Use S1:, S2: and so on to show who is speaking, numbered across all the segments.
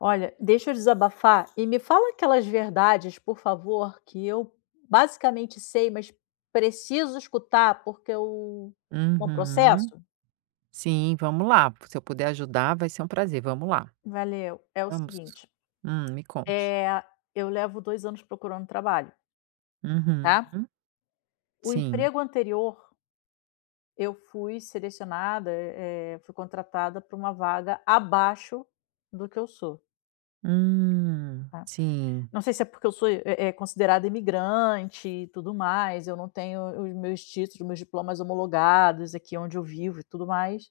S1: Olha, deixa eu desabafar e me fala aquelas verdades, por favor, que eu basicamente sei, mas preciso escutar porque eu não
S2: Uhum.
S1: processo.
S2: Sim, vamos lá. Se eu puder ajudar, vai ser um prazer. Vamos lá.
S1: Valeu. É o
S2: Vamos.
S1: seguinte,
S2: Me conte.
S1: eh, eu levo 2 anos procurando trabalho, tá.
S2: Uhum.
S1: O
S2: Sim.
S1: emprego anterior, eu fui selecionada, fui contratada para uma vaga abaixo do que eu sou, tá.
S2: Sim.
S1: Não sei se é porque eu sou, considerada imigrante e tudo mais, eu não tenho os meus títulos, meus diplomas homologados aqui onde eu vivo e tudo mais,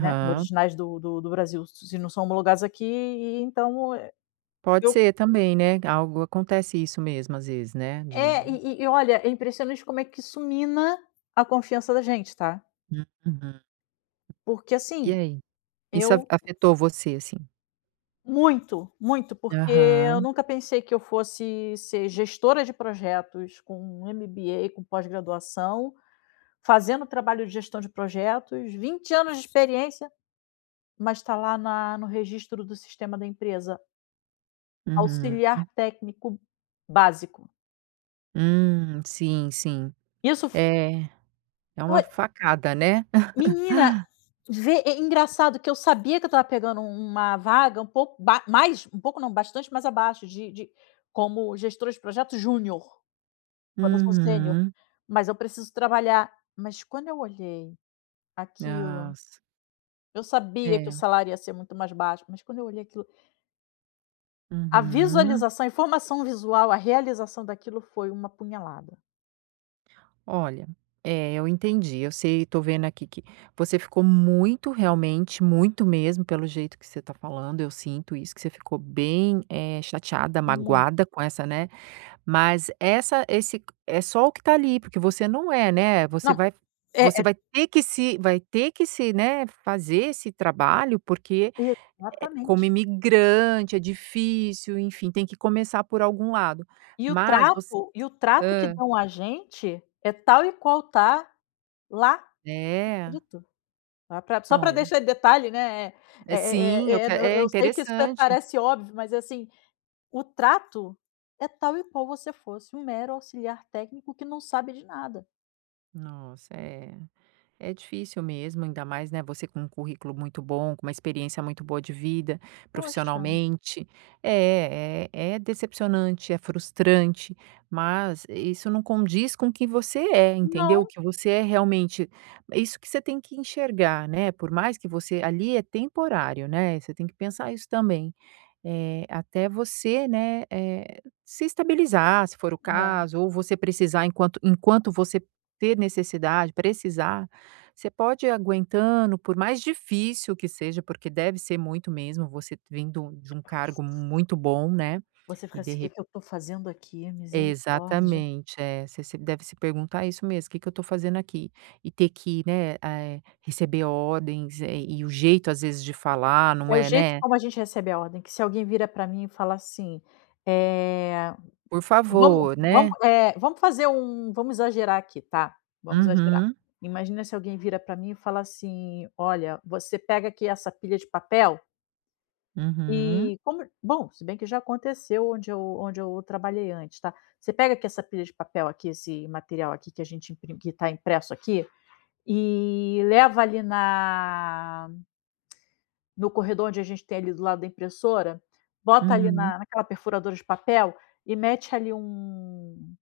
S1: né, originais do Brasil, se não são homologados aqui, e então,
S2: Pode
S1: eu
S2: ser também, né? Algo acontece isso mesmo às vezes, né?
S1: é, e
S2: De
S1: e e olha, é impressionante como é que isso mina a confiança da gente, tá.
S2: Uhum.
S1: Porque
S2: E
S1: assim,
S2: aí? Isso a
S1: eu
S2: afetou você, assim?
S1: muito, muito, porque eu
S2: Aham.
S1: nunca pensei que eu fosse ser gestora de projetos com MBA, com pós-graduação, fazendo trabalho de gestão de projetos, 20 anos de experiência, mas está lá na no registro do sistema da empresa,
S2: Uhum.
S1: auxiliar técnico básico.
S2: Sim, sim.
S1: Isso f
S2: É, é
S1: Foi
S2: uma facada, né?
S1: menina, vê é engraçado que eu sabia que eu estava pegando um, uma vaga um pouco ba mais um pouco não, bastante mais abaixo de como gestora de projeto júnior, quando eu sou sênior,
S2: Uhum.
S1: mas eu preciso trabalhar. Mas quando eu olhei aquilo,
S2: Nossa.
S1: eu sabia que o
S2: É.
S1: salário ia ser muito mais baixo, mas quando eu olhei aquilo, a
S2: Uhum.
S1: visualização, a informação visual, a realização daquilo foi uma punhalada,
S2: Olha, é, eu entendi. Eu sei, tô vendo aqui que você ficou muito, realmente, muito mesmo, pelo jeito que você tá falando. Eu sinto isso, que você ficou bem, chateada,
S1: um monte.
S2: magoada com essa, né? Mas essa, esse é só o que tá ali, porque você não é, né?
S1: Não, é
S2: Você
S1: é
S2: vai ter que se, né, fazer esse trabalho, porque
S1: exatamente.
S2: como imigrante é difícil, enfim, tem que começar por algum lado. Mas você,
S1: E o trato que
S2: hã,
S1: dão a gente é tal e qual tá lá
S2: é,
S1: escrito, tá, pra só pra
S2: olha.
S1: deixar detalhe, né,
S2: É sim, eu que
S1: eu
S2: é
S1: eu sei que isso é,
S2: interessante.
S1: parece óbvio, mas, assim, o trato é tal e qual você fosse um mero auxiliar técnico que não sabe de nada.
S2: Nossa, é difícil mesmo, ainda mais, né, você com um currículo muito bom, com uma experiência muito boa de vida,
S1: Poxa,
S2: profissionalmente. É, é decepcionante, é frustrante, mas isso não condiz com o que você é, entendeu? O
S1: não.
S2: que você é realmente. Isso que você tem que enxergar, né, por mais que você ali é temporário, né, você tem que pensar isso também. Até você, né, se estabilizar, se for o
S1: É,
S2: caso, ou você precisar enquanto você ter necessidade, precisar, você pode ir aguentando, por mais difícil que seja, porque deve ser muito mesmo, você vindo de um cargo muito bom, né,
S1: você
S2: e
S1: fica
S2: de
S1: assim:
S2: re
S1: que eu tô fazendo aqui? Misericórdia".
S2: Exatamente, é, você se deve se perguntar isso mesmo, o "Que que eu estou fazendo aqui?" E ter que, né, receber ordens, e o jeito às vezes de falar não
S1: É o
S2: é,
S1: jeito
S2: né,
S1: como a gente recebe a ordem, que se alguém vira para mim e fala assim, eh,
S2: "Por
S1: vamos
S2: favor",
S1: vamos,
S2: né?
S1: vamos fazer um vamos exagerar aqui, tá, vamos exagerar.
S2: Uhum.
S1: Imagina se alguém vira para mim e fala assim: "Olha, você pega aqui essa pilha de papel
S2: Uhum,
S1: e como" bom, se bem que já aconteceu onde eu trabalhei antes, tá. "Você pega aqui essa pilha de papel aqui, esse material aqui que a gente imprim que está impresso aqui, e leva ali na no corredor onde a gente tem ali do lado da impressora, bota ali
S2: uhum,
S1: na naquela perfuradora de papel e mete ali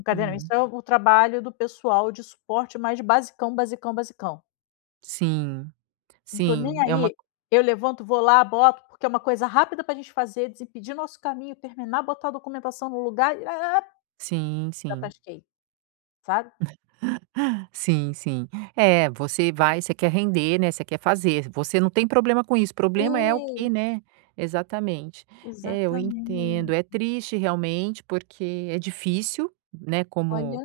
S1: um caderno. Isso
S2: hum.
S1: é o trabalho do pessoal de suporte mais basicão, basicão, basicão.
S2: Sim,
S1: Não tô nem
S2: sim, é uma
S1: aí,
S2: co
S1: eu levanto, vou lá, boto, porque é uma coisa rápida para a gente fazer, desimpedir nosso caminho, terminar, botar a documentação no lugar e
S2: sim,
S1: já
S2: sim.
S1: tasquei, sabe.
S2: Sim, sim. É, você quer render, né, você quer fazer, você não tem problema com isso, problema é o que,
S1: É,
S2: né exatamente. É, eu
S1: exatamente.
S2: entendo, é triste realmente, porque é difícil, né, como
S1: Olha,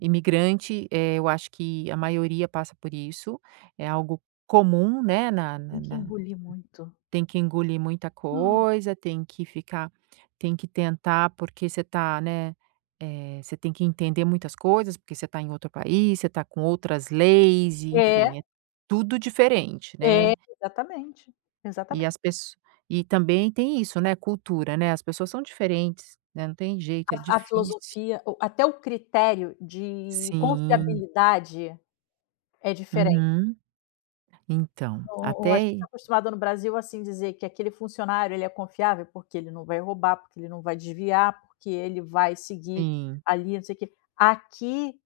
S2: imigrante, eu acho que a maioria passa por isso, é algo comum, né, na
S1: tem que
S2: na
S1: engolir muito.
S2: Tem que engolir muita coisa, tem que tentar, porque você tá, né, você tem que entender muitas coisas, porque você tá em outro país, você tá com outras leis e
S1: É,
S2: enfim, é tudo diferente,
S1: é,
S2: né.
S1: exatamente,
S2: E
S1: exatamente.
S2: as pessoas e também tem isso, né, cultura, né, as pessoas são diferentes, né, não tem jeito, é
S1: A
S2: difícil.
S1: filosofia, o até o critério de
S2: Sim,
S1: confiabilidade é diferente.
S2: uhum. Então,
S1: O A gente está
S2: até
S1: acostumado no Brasil, assim, dizer que aquele funcionário ele é confiável, porque ele não vai roubar, porque ele não vai desviar, porque ele vai seguir
S2: sim.
S1: ali, não sei o quê. Aqui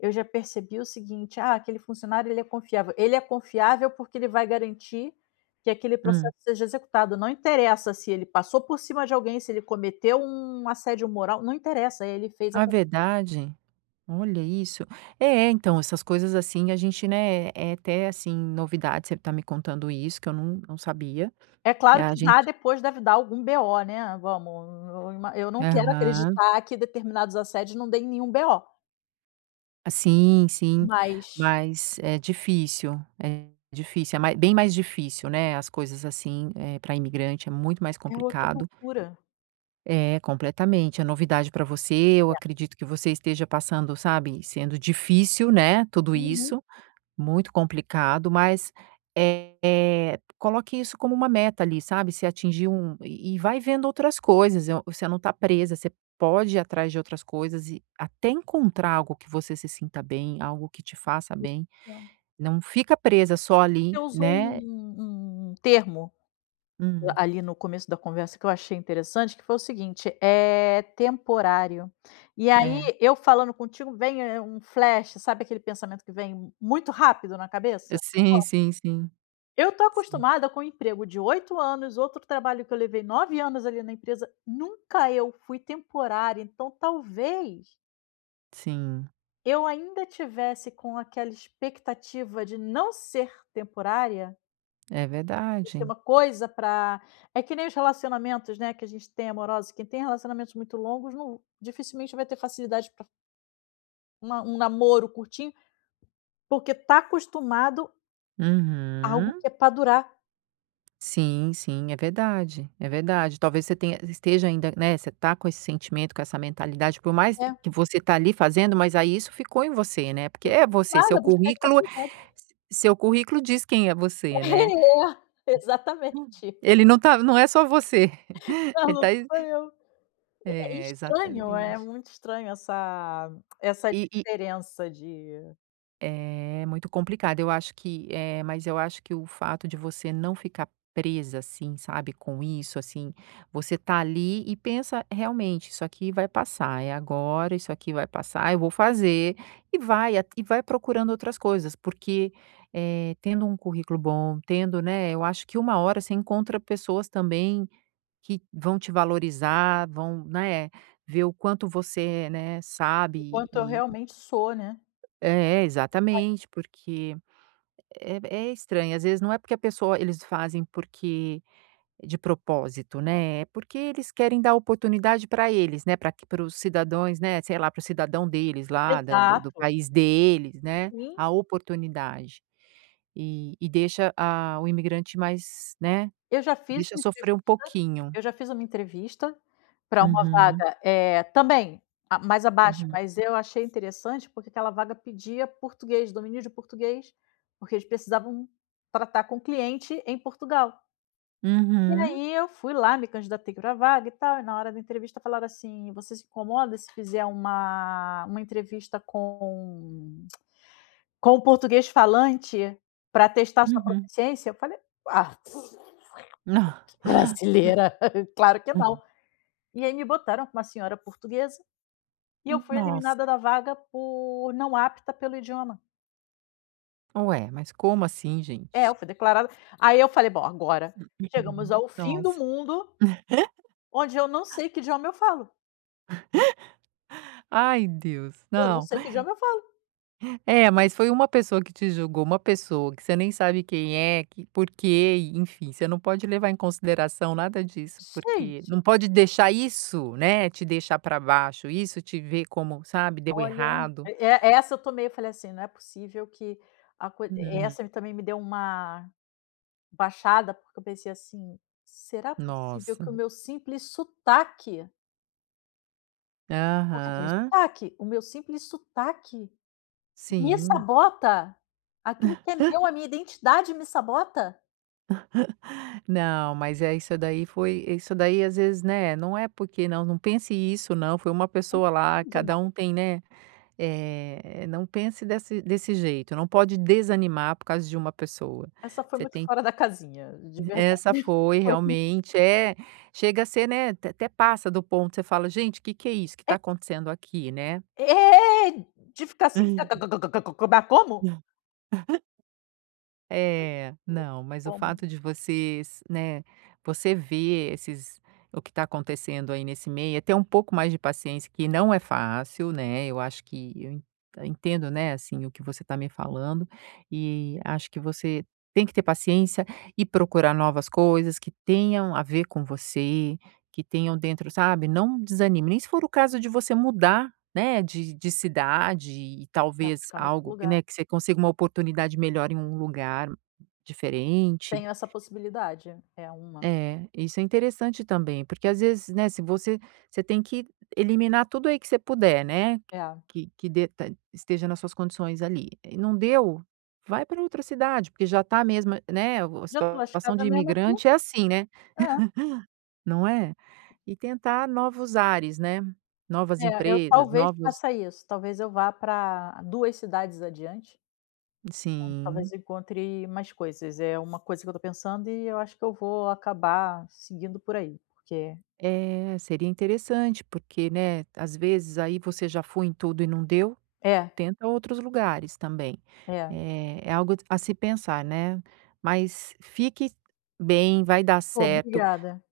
S1: eu já percebi o seguinte: "Ah, aquele funcionário ele é confiável". Ele é confiável porque ele vai garantir que aquele
S2: Hum.
S1: processo seja executado, não interessa se ele passou por cima de alguém, se ele cometeu um assédio moral, não interessa, ele fez.
S2: Ah, verdade? Olha isso. É, então, essas coisas assim, a gente, né, é até assim, novidade, você tá me contando isso, que eu não, não sabia.
S1: É
S2: E
S1: claro
S2: a
S1: que dá
S2: gente.
S1: depois deve dar algum BO, né, vamos, eu não quero
S2: Aham.
S1: acreditar que determinados assédios não deem nenhum BO,
S2: Sim, sim.
S1: mas
S2: Mas é difícil. É difícil. É bem mais difícil, né? As coisas assim, para imigrante, é muito mais
S1: é outra
S2: complicado.
S1: cultura.
S2: É, completamente. É novidade para você. Eu acredito que você esteja passando, sabe, sendo difícil, né? Tudo
S1: Uhum.
S2: isso. Muito complicado, mas, coloque isso como uma meta ali, sabe, se atingir um e vai vendo outras coisas, eu você não está presa, você pode ir atrás de outras coisas e até encontrar algo que você se sinta bem, algo que te faça bem,
S1: Entendo.
S2: não fica presa só
S1: Você
S2: ali,
S1: usou
S2: né.
S1: um termo
S2: Hum,
S1: ali no começo da conversa que eu achei interessante, que foi o seguinte, é temporário. E aí
S2: é.
S1: eu falando contigo vem, um flash, sabe aquele pensamento que vem muito rápido na cabeça?
S2: Sim, sim, sim.
S1: Eu tô
S2: Sim,
S1: acostumada com um emprego de 8 anos, outro trabalho que eu levei 9 anos ali na empresa, nunca eu fui temporária, então talvez
S2: sim.
S1: eu ainda tivesse com aquela expectativa de não ser temporária,
S2: É
S1: de ser
S2: verdade.
S1: uma coisa para é que nem os relacionamentos, né, que a gente tem amorosos, quem tem relacionamentos muito longos não dificilmente vai ter facilidade para um namoro curtinho, porque tá acostumado a algo
S2: Uhum.
S1: que é para durar.
S2: Sim, sim, é verdade, é verdade. Talvez você tenha esteja ainda, né, você tá com esse sentimento, com essa mentalidade, por mais
S1: É,
S2: que você tá ali fazendo, mas aí isso ficou em você, né, porque
S1: eu tô
S2: é você,
S1: acostumada
S2: seu
S1: a buscar
S2: currículo
S1: estabilidade.
S2: seu currículo diz quem é você, né.
S1: É, exatamente.
S2: Ele não tá não é só você.
S1: Ah,
S2: Ele
S1: não
S2: tá ex
S1: sou eu. É
S2: é,
S1: estranho, é
S2: exatamente.
S1: muito estranho essa diferença de
S2: É muito complicado. Eu acho que, mas eu acho que o fato de você não ficar presa, assim, sabe, com isso, assim, você tá ali e pensa realmente, isso aqui vai passar, é agora, isso aqui vai passar, eu vou fazer e vai procurando outras coisas, porque tendo um currículo bom, tendo, né, eu acho que uma hora você encontra pessoas também que vão te valorizar, vão, né, ver o quanto você, né,
S1: o
S2: sabe
S1: quanto eu
S2: e,
S1: realmente sou, né.
S2: é, exatamente, porque é é estranho, às vezes não é porque a pessoa eles fazem porque de propósito, né, é porque eles querem dar oportunidade para eles, né, para os cidadãos, né, sei lá, para o cidadão deles lá da do
S1: Exato,
S2: país deles, né,
S1: sim.
S2: a oportunidade. E deixa a o imigrante mais, né,
S1: Eu já fiz
S2: deixa
S1: uma entrevista
S2: sofrer um pouquinho.
S1: eu já fiz uma entrevista pra uma
S2: Uhum,
S1: vaga, também a mais abaixo,
S2: uhum.
S1: mas eu achei interessante, porque aquela vaga pedia português, domínio de português, porque eles precisavam tratar com cliente em Portugal. E
S2: Uhum,
S1: aí eu fui lá, me candidatei para a vaga e tal, e na hora da entrevista falaram assim: "Você se incomoda se fizer uma entrevista com o português falante para testar sua
S2: uhum.
S1: proficiência?" Eu falei: "Ah,
S2: Não.
S1: brasileira, claro que não". E aí me botaram com uma senhora portuguesa e eu fui eliminada
S2: Nossa,
S1: da vaga por não apta pelo idioma.
S2: ué, mas como assim
S1: É, eu
S2: gente?
S1: fui declarada. Aí eu falei: "Bom, agora chegamos
S2: Uhum.
S1: ao fim do
S2: Nossa.
S1: mundo, onde eu não sei que idioma eu falo.
S2: Ai Deus,
S1: Eu não
S2: não.
S1: sei que idioma eu falo".
S2: É, mas foi uma pessoa que te julgou, uma pessoa que você nem sabe quem é, que por quê, e enfim, você não pode levar em consideração nada disso, porque
S1: Gente.
S2: não pode deixar isso, né, te deixar para baixo, isso te ver como, sabe, deu
S1: Olha,
S2: errado.
S1: e é essa eu tomei, eu falei assim: "Não é possível que a coi"
S2: Uhum.
S1: essa também me deu uma baixada, porque eu pensei assim: "Será possível
S2: Nossa.
S1: que o meu simples sotaque" porque tem o
S2: Aham.
S1: sotaque, "o meu simples sotaque me
S2: Sim.
S1: sabota? Aquilo que é meu, a minha identidade me sabota?"
S2: Não, mas é isso daí foi isso daí às vezes, né, não é porque não, não pense isso não, foi uma pessoa lá, cada
S1: Demais.
S2: um tem, né não pense desse jeito, não pode desanimar por causa de uma pessoa.
S1: Essa foi
S2: Você
S1: muito
S2: tem
S1: fora da casinha, de verdade.
S2: essa foi
S1: Foi.
S2: realmente é, chega a ser, né, até passa do ponto, você fala: "Gente, o que que é isso que
S1: É
S2: está acontecendo aqui", né?
S1: é, de ficar assim:
S2: É, não, mas o
S1: "Como?"
S2: fato de vocês, né, você ver esses o que está acontecendo aí nesse meio, é ter um pouco mais de paciência, que não é fácil, né? Eu acho que entendo, né, assim, o que você está me falando, e acho que você tem que ter paciência e procurar novas coisas que tenham a ver com você, que tenham dentro, sabe? Não desanime, nem se for o caso de você mudar né, de cidade e
S1: Pra
S2: talvez
S1: buscar em outro
S2: algo
S1: lugar.
S2: né, que você consiga uma oportunidade melhor em um lugar diferente.
S1: Tenho essa possibilidade, é uma.
S2: É, isso é interessante também, porque às vezes, né, se você você tem que eliminar tudo aí que você puder, né,
S1: É.
S2: que dê ta esteja nas suas condições ali. E não deu, vai para outra cidade, porque já tá mesmo, né, a
S1: Já estou
S2: situação
S1: lascada
S2: de
S1: mesmo aqui.
S2: imigrante é assim, né,
S1: É,
S2: não é? E tentar novos ares, né, novas
S1: é, eu
S2: empresas,
S1: talvez
S2: novos
S1: faça isso, talvez eu vá para 2 cidades adiante, onde talvez
S2: sim.
S1: eu encontre mais coisas, é uma coisa que eu estou pensando e eu acho que eu vou acabar seguindo por aí, porque
S2: É, seria interessante, porque, né, às vezes aí você já foi em tudo e não deu,
S1: é,
S2: tenta outros lugares também.
S1: é.
S2: É, é algo a se pensar, né? Mas fique bem, vai dar
S1: Pô,
S2: certo.
S1: obrigada.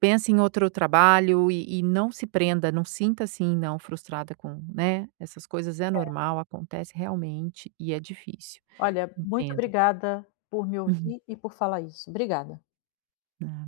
S2: Pense em outro trabalho e não se prenda, não sinta assim, não, frustrada com, né? Essas coisas é normal, acontece realmente e é difícil.
S1: Olha, muito
S2: Entendo.
S1: obrigada por me ouvir e por falar isso. Obrigada.
S2: Uhum.